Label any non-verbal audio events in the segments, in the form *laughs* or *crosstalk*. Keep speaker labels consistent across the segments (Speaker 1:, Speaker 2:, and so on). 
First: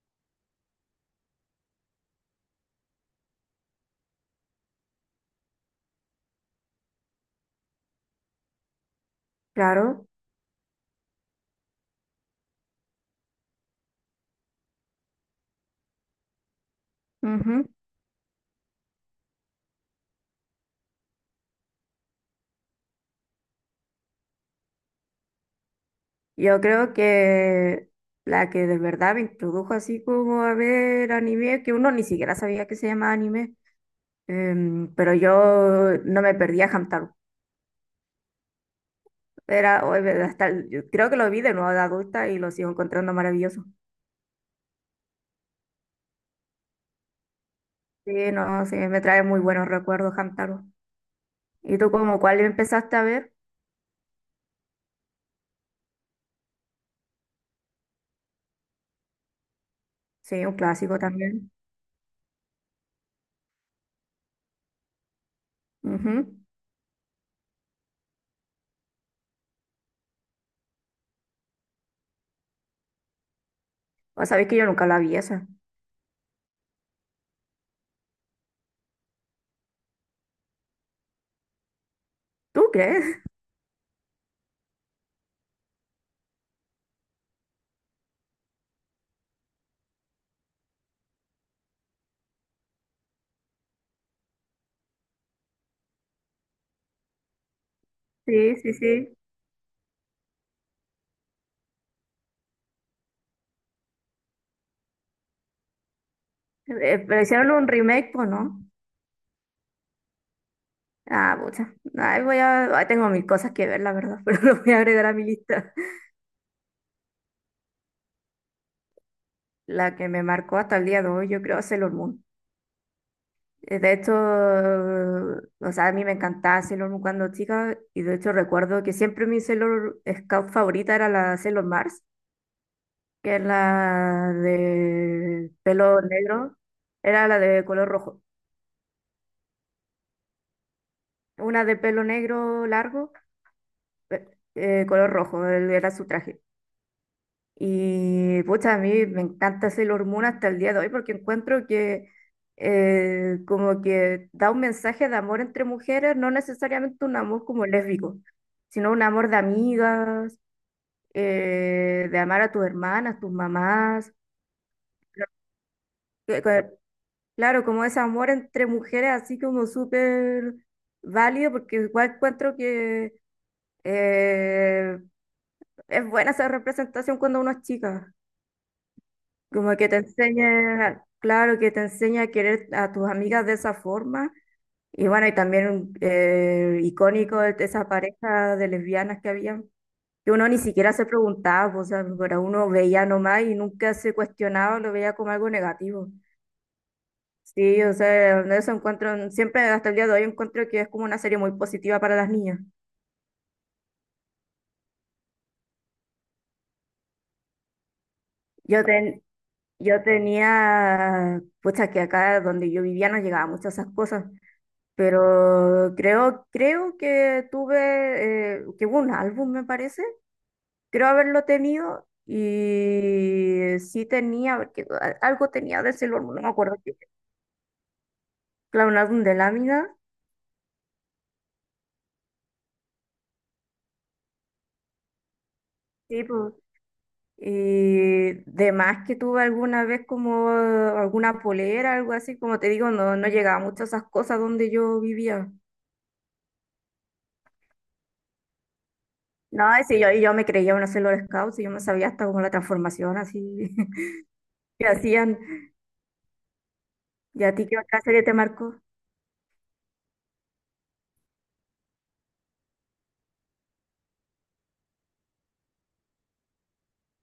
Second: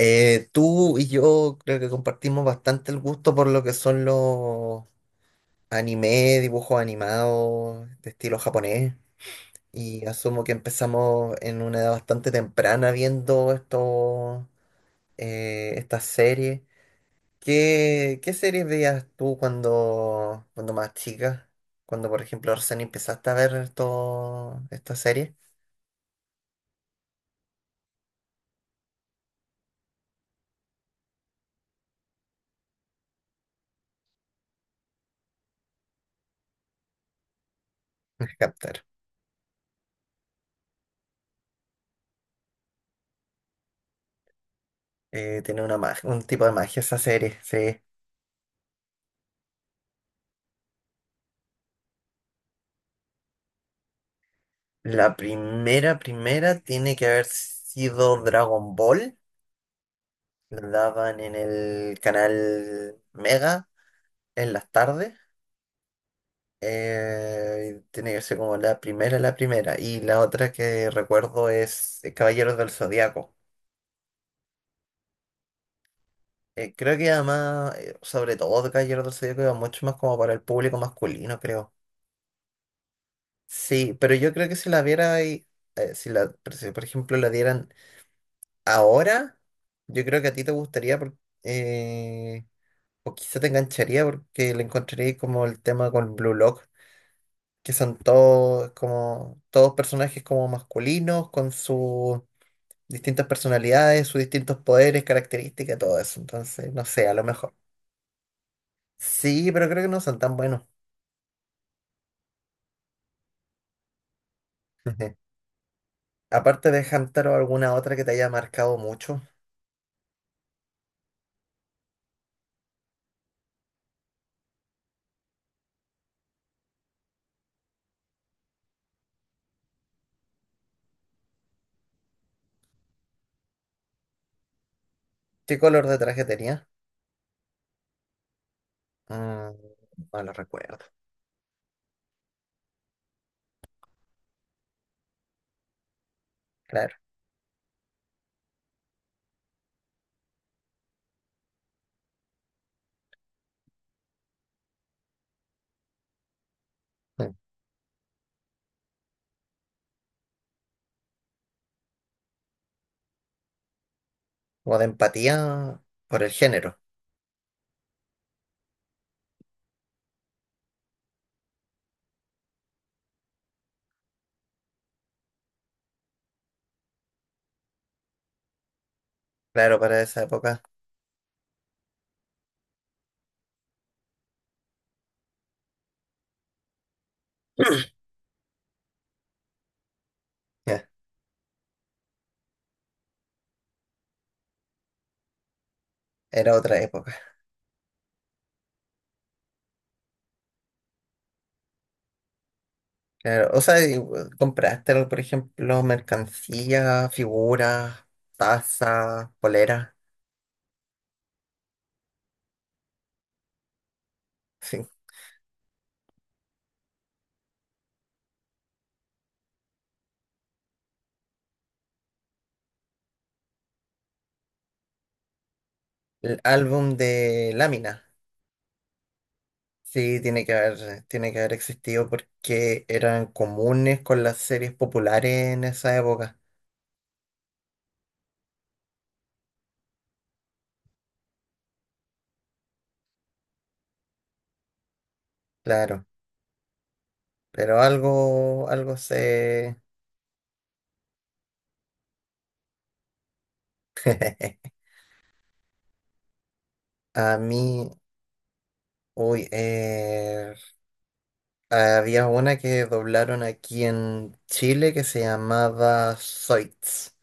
Speaker 1: Tú y yo creo que compartimos bastante el gusto por lo que son los anime, dibujos animados de estilo japonés. Y
Speaker 2: Claro,
Speaker 1: asumo que empezamos en una edad bastante temprana viendo estas series.
Speaker 2: ujú.
Speaker 1: ¿Qué series veías tú cuando más chica? Cuando, por ejemplo, recién empezaste a ver esta serie.
Speaker 2: Yo creo que la que de verdad me introdujo así como a ver anime, que uno ni siquiera sabía que se llamaba anime, pero yo no me perdía Hamtaro.
Speaker 1: *laughs* Captar.
Speaker 2: Era, o- hasta, el- Yo creo que lo vi de nuevo de adulta y lo sigo encontrando maravilloso.
Speaker 1: Tiene una un tipo de magia esa serie, sí.
Speaker 2: Sí, no, sí, me trae muy buenos recuerdos Hamtaro. ¿Y tú como cuál empezaste a ver?
Speaker 1: La primera tiene que haber sido Dragon Ball.
Speaker 2: Sí, un
Speaker 1: La
Speaker 2: clásico
Speaker 1: daban en
Speaker 2: también.
Speaker 1: el canal Mega en las tardes.
Speaker 2: Ujú.
Speaker 1: Tiene que ser como la primera. Y la otra que recuerdo es Caballeros del Zodiaco.
Speaker 2: O sabes que yo nunca la vi esa.
Speaker 1: Creo que además, sobre todo de Caballeros del Zodiaco, iba mucho más como para el público masculino, creo.
Speaker 2: ¿Tú crees? *laughs*
Speaker 1: Sí, pero yo creo que si la viera ahí, si la, pero si, por ejemplo la dieran ahora, yo creo que a ti te gustaría porque o quizá te engancharía porque le encontraría como el tema con Blue Lock, que son
Speaker 2: Sí,
Speaker 1: todos
Speaker 2: sí, sí.
Speaker 1: como todos personajes como masculinos, con sus distintas personalidades, sus distintos poderes, características, todo eso. Entonces, no sé, a
Speaker 2: Pero
Speaker 1: lo
Speaker 2: hicieron
Speaker 1: mejor.
Speaker 2: un remake, pues, ¿no?
Speaker 1: Sí, pero creo que no son tan buenos.
Speaker 2: Ah, pucha. Ahí tengo mil cosas que ver, la verdad, *laughs* pero lo voy a agregar a mi
Speaker 1: *laughs*
Speaker 2: lista.
Speaker 1: Aparte de Hamtaro, ¿alguna otra que te haya marcado mucho?
Speaker 2: La que me marcó hasta el día de hoy, yo creo, es Sailor Moon. De hecho, o sea, a mí me encantaba Sailor Moon cuando chica, y de hecho recuerdo que siempre mi Sailor Scout favorita era la Sailor Mars, que es la de
Speaker 1: ¿Qué color de
Speaker 2: pelo
Speaker 1: traje
Speaker 2: negro,
Speaker 1: tenía?
Speaker 2: era la de color rojo.
Speaker 1: Mm, no lo recuerdo.
Speaker 2: Una de pelo negro largo, color rojo, era su traje.
Speaker 1: Claro.
Speaker 2: Y pucha, a mí me encanta Sailor Moon hasta el día de hoy porque encuentro que como que da un mensaje de amor entre mujeres, no necesariamente un
Speaker 1: Mm.
Speaker 2: amor como lésbico, sino un amor de amigas, de amar a tus hermanas, tus mamás.
Speaker 1: O de empatía por el
Speaker 2: que-
Speaker 1: género.
Speaker 2: que- Claro, como ese amor entre mujeres así como súper válido porque igual encuentro que eh, es buena esa representación cuando uno es chica. Como
Speaker 1: Claro,
Speaker 2: que te
Speaker 1: para esa época.
Speaker 2: enseña, claro, que te enseña a querer a tus amigas de esa forma. Y bueno, y también icónico de esa
Speaker 1: *clears throat*
Speaker 2: pareja de lesbianas que había, que uno ni
Speaker 1: Ya,
Speaker 2: siquiera se preguntaba, pues, o sea, pero uno veía nomás y nunca se cuestionaba, lo veía como algo negativo.
Speaker 1: era otra época.
Speaker 2: Sí, o sea, de eso encuentro, siempre hasta el día de hoy encuentro que es como una serie muy positiva para las niñas.
Speaker 1: Claro, o sea, compraste, por ejemplo, mercancía, figuras,
Speaker 2: Yo, ten,
Speaker 1: tazas, poleras,
Speaker 2: yo tenía, pucha, que acá donde yo vivía no llegaba muchas esas cosas.
Speaker 1: sí.
Speaker 2: Pero creo que tuve, que hubo un álbum, me parece. Creo haberlo tenido y sí tenía, porque algo tenía de Sailor Moon,
Speaker 1: El
Speaker 2: no me acuerdo
Speaker 1: álbum
Speaker 2: qué.
Speaker 1: de láminas,
Speaker 2: Claro, un álbum de lámina.
Speaker 1: sí, tiene que haber existido porque eran comunes con las series populares en esa
Speaker 2: Sí,
Speaker 1: época,
Speaker 2: pues. Y de más que tuve alguna vez como alguna polera, algo así, como te digo, no, no llegaba mucho a esas cosas donde yo vivía.
Speaker 1: claro. Pero algo
Speaker 2: No,
Speaker 1: se...
Speaker 2: y sí, y yo me creía una Sailor Scout, y yo me sabía hasta como la transformación así *laughs*
Speaker 1: *laughs*
Speaker 2: que hacían.
Speaker 1: A
Speaker 2: ¿Y a ti qué
Speaker 1: mí,
Speaker 2: otra serie te marcó?
Speaker 1: uy, eh, había una que doblaron aquí en Chile que se llamaba Zoids.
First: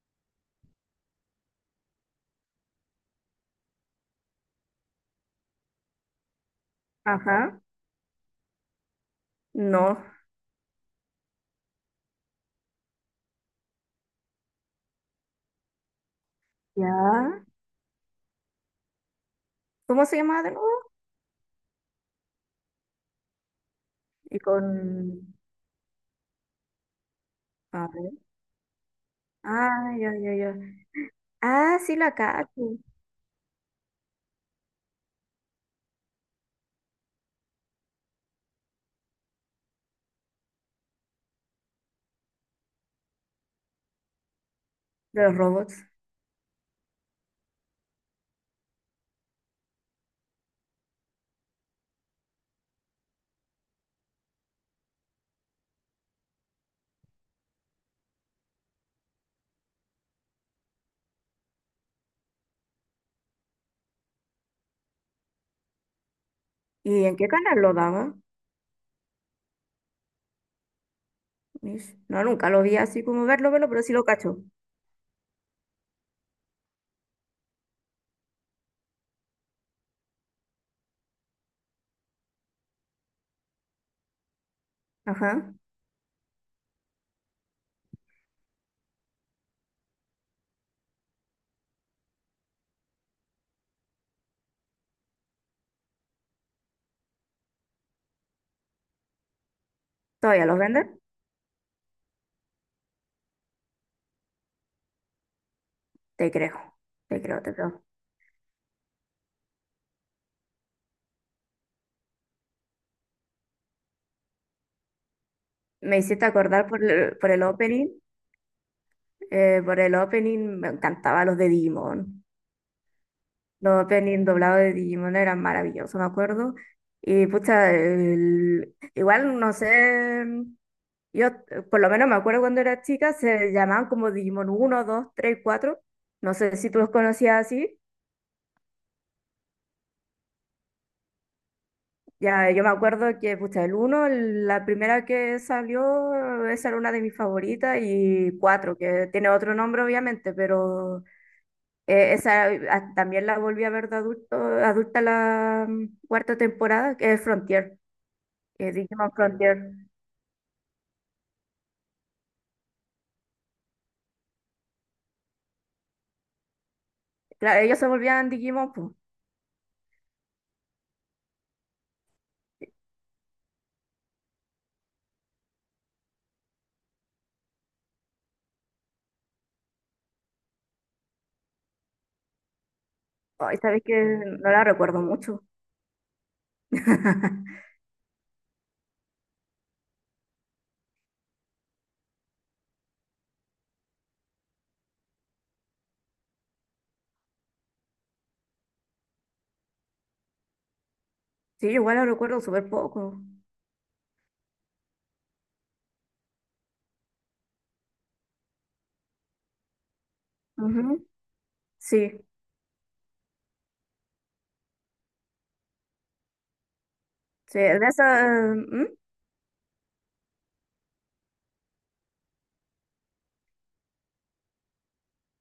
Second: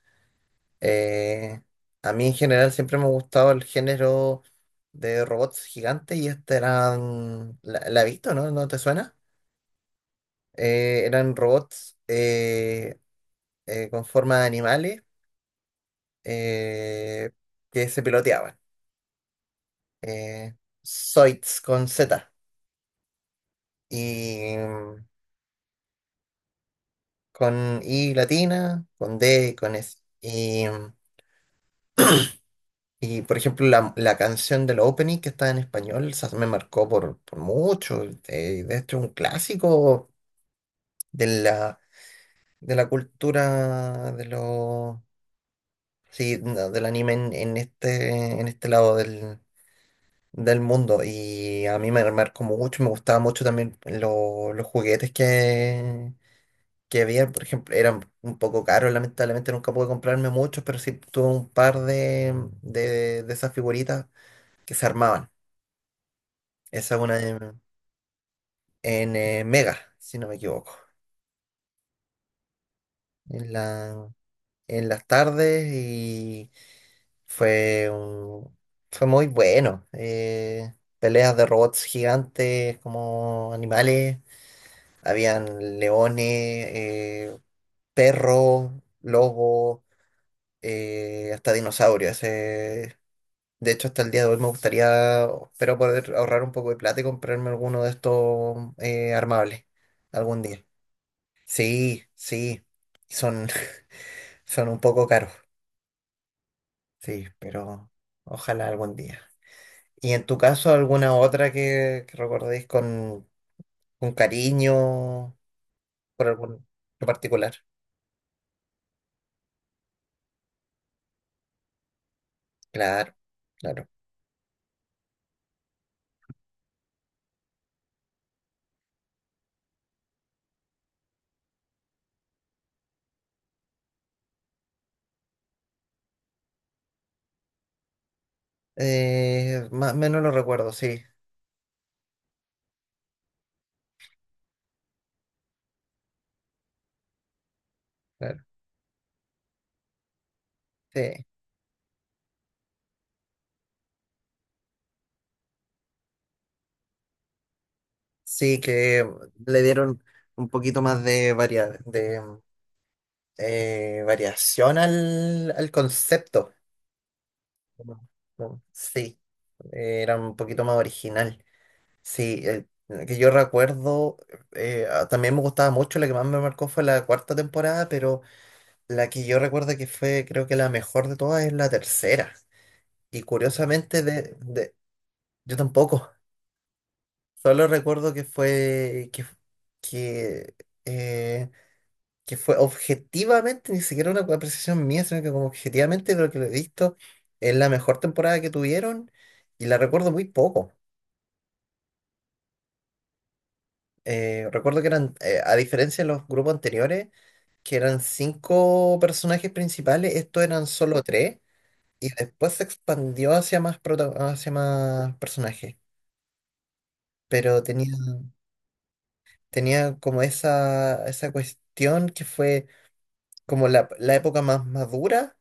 Speaker 1: Eh, a mí en general siempre me ha gustado el género de robots gigantes y este eran,
Speaker 2: Ajá,
Speaker 1: la he visto, ¿no? ¿No te suena?
Speaker 2: no,
Speaker 1: Eran robots con forma de animales eh,
Speaker 2: ya.
Speaker 1: que se piloteaban.
Speaker 2: ¿Cómo se llama de
Speaker 1: Eh,
Speaker 2: nuevo?
Speaker 1: Zoids con Z
Speaker 2: Y
Speaker 1: y
Speaker 2: con...
Speaker 1: con
Speaker 2: A ver,
Speaker 1: I latina, con D y con
Speaker 2: ah,
Speaker 1: S.
Speaker 2: ya, ya, ya. Ah, sí, la cacho,
Speaker 1: Y por ejemplo, la canción del opening que está en español, esa me marcó por mucho. De hecho, un clásico de la cultura de los
Speaker 2: de los robots.
Speaker 1: sí, no, del anime en este lado del mundo. Y a mí me marcó mucho, me gustaba mucho también los juguetes que había. Por ejemplo, eran un poco caros, lamentablemente nunca pude comprarme muchos, pero sí tuve un par de esas figuritas que se armaban. Esa es
Speaker 2: ¿Y en
Speaker 1: una
Speaker 2: qué
Speaker 1: en,
Speaker 2: canal lo daba?
Speaker 1: en, eh, Mega, si no me equivoco.
Speaker 2: Mish, no, nunca lo vi así como
Speaker 1: En
Speaker 2: verlo, verlo, pero sí lo cacho.
Speaker 1: en las tardes y fue un- fue muy bueno. Peleas de robots gigantes como animales.
Speaker 2: Ajá.
Speaker 1: Habían leones, perros, lobos, hasta dinosaurios. De hecho, hasta el día de hoy me gustaría, espero poder ahorrar un poco de plata y comprarme alguno de estos armables algún
Speaker 2: ¿Todavía los
Speaker 1: día.
Speaker 2: venden?
Speaker 1: Sí, sí, son, *laughs* son un poco caros,
Speaker 2: Te creo, te
Speaker 1: sí,
Speaker 2: creo, te creo.
Speaker 1: pero ojalá algún día. ¿Y en tu caso alguna otra que recordéis con cariño
Speaker 2: Me hiciste
Speaker 1: por algún
Speaker 2: acordar
Speaker 1: en particular?
Speaker 2: por el opening me encantaban los de Digimon.
Speaker 1: Claro,
Speaker 2: Los
Speaker 1: claro.
Speaker 2: openings doblados de Digimon eran maravillosos, me acuerdo. Y pucha, igual no sé, yo por lo menos me acuerdo cuando era chica, se llamaban como Digimon uno 2 3 cuatro. No sé si tú los conocías así.
Speaker 1: Más o menos lo recuerdo, sí,
Speaker 2: Ya, yo me acuerdo que, pucha, el uno, la primera que salió, esa era una de mis favoritas, y
Speaker 1: claro.
Speaker 2: 4 que tiene otro nombre obviamente, pero
Speaker 1: Sí,
Speaker 2: también la volví a ver de adulto, adulta la cuarta temporada, que es Frontier.
Speaker 1: sí, que
Speaker 2: Digimon Frontier.
Speaker 1: le dieron un poquito más de variación al concepto.
Speaker 2: Claro, ellos se
Speaker 1: Como-
Speaker 2: volvían Digimon, pues.
Speaker 1: Sí, era un poquito más original. Sí, que yo recuerdo, también me gustaba mucho, la que más me marcó fue la cuarta temporada, pero la que yo recuerdo que fue, creo que la mejor de todas es la tercera. Y
Speaker 2: Ay, sabes que
Speaker 1: curiosamente,
Speaker 2: no la recuerdo mucho.
Speaker 1: yo tampoco, *laughs*
Speaker 2: *laughs*
Speaker 1: solo recuerdo que que, eh, que fue objetivamente, ni siquiera una apreciación mía, sino que como objetivamente de lo que lo he visto, es la mejor temporada que tuvieron y la recuerdo muy poco.
Speaker 2: Sí, igual la recuerdo súper poco.
Speaker 1: Recuerdo que eran, a diferencia de los grupos anteriores, que eran cinco personajes principales, estos eran solo
Speaker 2: Ujú.
Speaker 1: tres, y
Speaker 2: Sí,
Speaker 1: después se expandió hacia hacia más personajes.
Speaker 2: sí,
Speaker 1: Pero
Speaker 2: de esa,
Speaker 1: tenía como esa cuestión que fue como la época más madura,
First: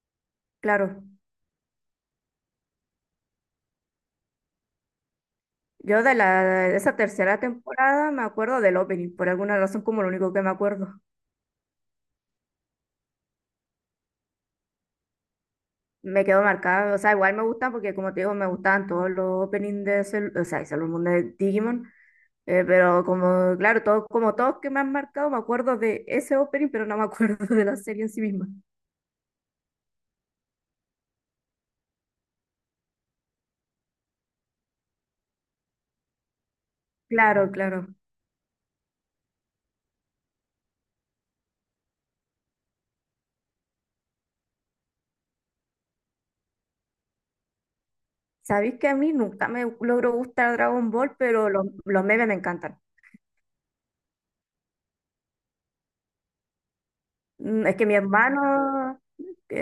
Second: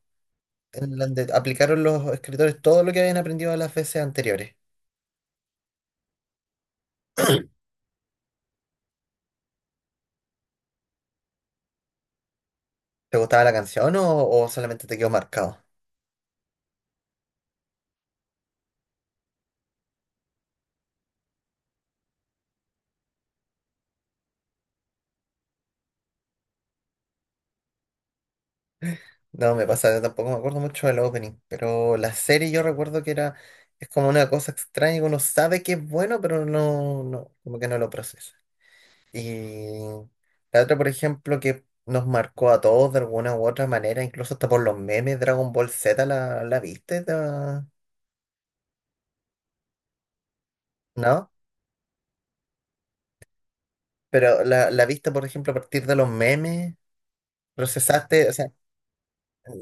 Speaker 1: en
Speaker 2: claro.
Speaker 1: donde aplicaron los escritores todo lo que habían aprendido las veces anteriores.
Speaker 2: Yo de esa tercera temporada me acuerdo del opening, por alguna razón como lo único que me acuerdo.
Speaker 1: ¿Te gustaba la canción o solamente te quedó marcado?
Speaker 2: Me quedó marcado, o sea, igual me gustan porque como te digo, me gustaban todos los openings de Cell, o sea, de Sailor Moon de Digimon, pero como, claro, todo, como todos que me han marcado, me acuerdo de ese opening, pero no me acuerdo *laughs* de la serie en sí misma.
Speaker 1: No, me pasa, tampoco me acuerdo mucho del opening, pero la serie yo recuerdo que era, es como una cosa extraña que uno sabe que es bueno, pero no, no,
Speaker 2: Claro,
Speaker 1: como que no
Speaker 2: claro.
Speaker 1: lo procesa. Y la otra, por ejemplo, que nos marcó a todos de alguna u otra manera, incluso hasta por los memes, Dragon Ball Z, la viste? ¿La
Speaker 2: Sabéis que a mí nunca me logró gustar Dragon Ball,
Speaker 1: ¿no?
Speaker 2: pero los memes me encantan.
Speaker 1: Pero la viste, por ejemplo, a partir de los memes,
Speaker 2: Mm, es que mi
Speaker 1: procesaste, o sea,
Speaker 2: hermano,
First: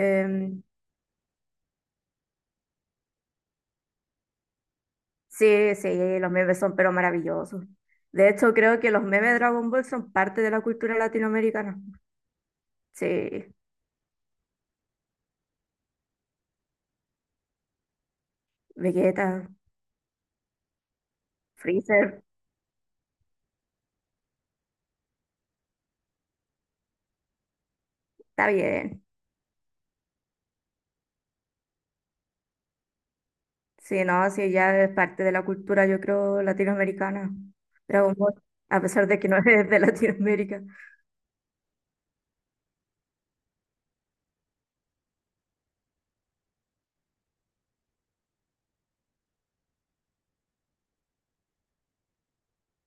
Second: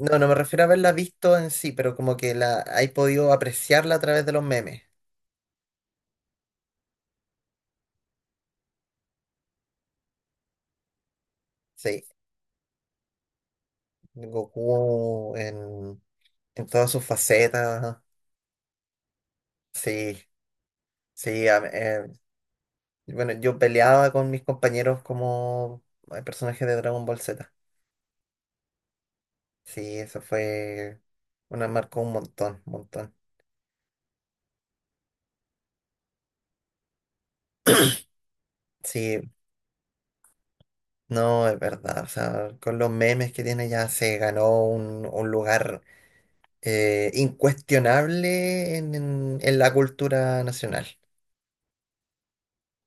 Speaker 1: no, no me refiero a haberla visto en sí, pero como que la hay podido apreciarla a través de los memes.
Speaker 2: sí, sí, los memes son pero maravillosos. De hecho, creo que los memes de Dragon Ball son parte de la cultura latinoamericana.
Speaker 1: Sí.
Speaker 2: Sí,
Speaker 1: Goku en todas sus facetas.
Speaker 2: Vegeta,
Speaker 1: Sí, sí.
Speaker 2: Freezer,
Speaker 1: Bueno, yo peleaba con mis compañeros como personajes de Dragon Ball Z.
Speaker 2: está bien.
Speaker 1: Sí, eso fue una marcó un montón, un montón.
Speaker 2: Sí, no, sí, ya es parte de la cultura, yo creo, latinoamericana. Dragon Ball, a pesar de
Speaker 1: Sí,
Speaker 2: que no *laughs* es de Latinoamérica.
Speaker 1: no, es verdad. O sea, con los memes que tiene ya se ganó un lugar incuestionable en la cultura nacional.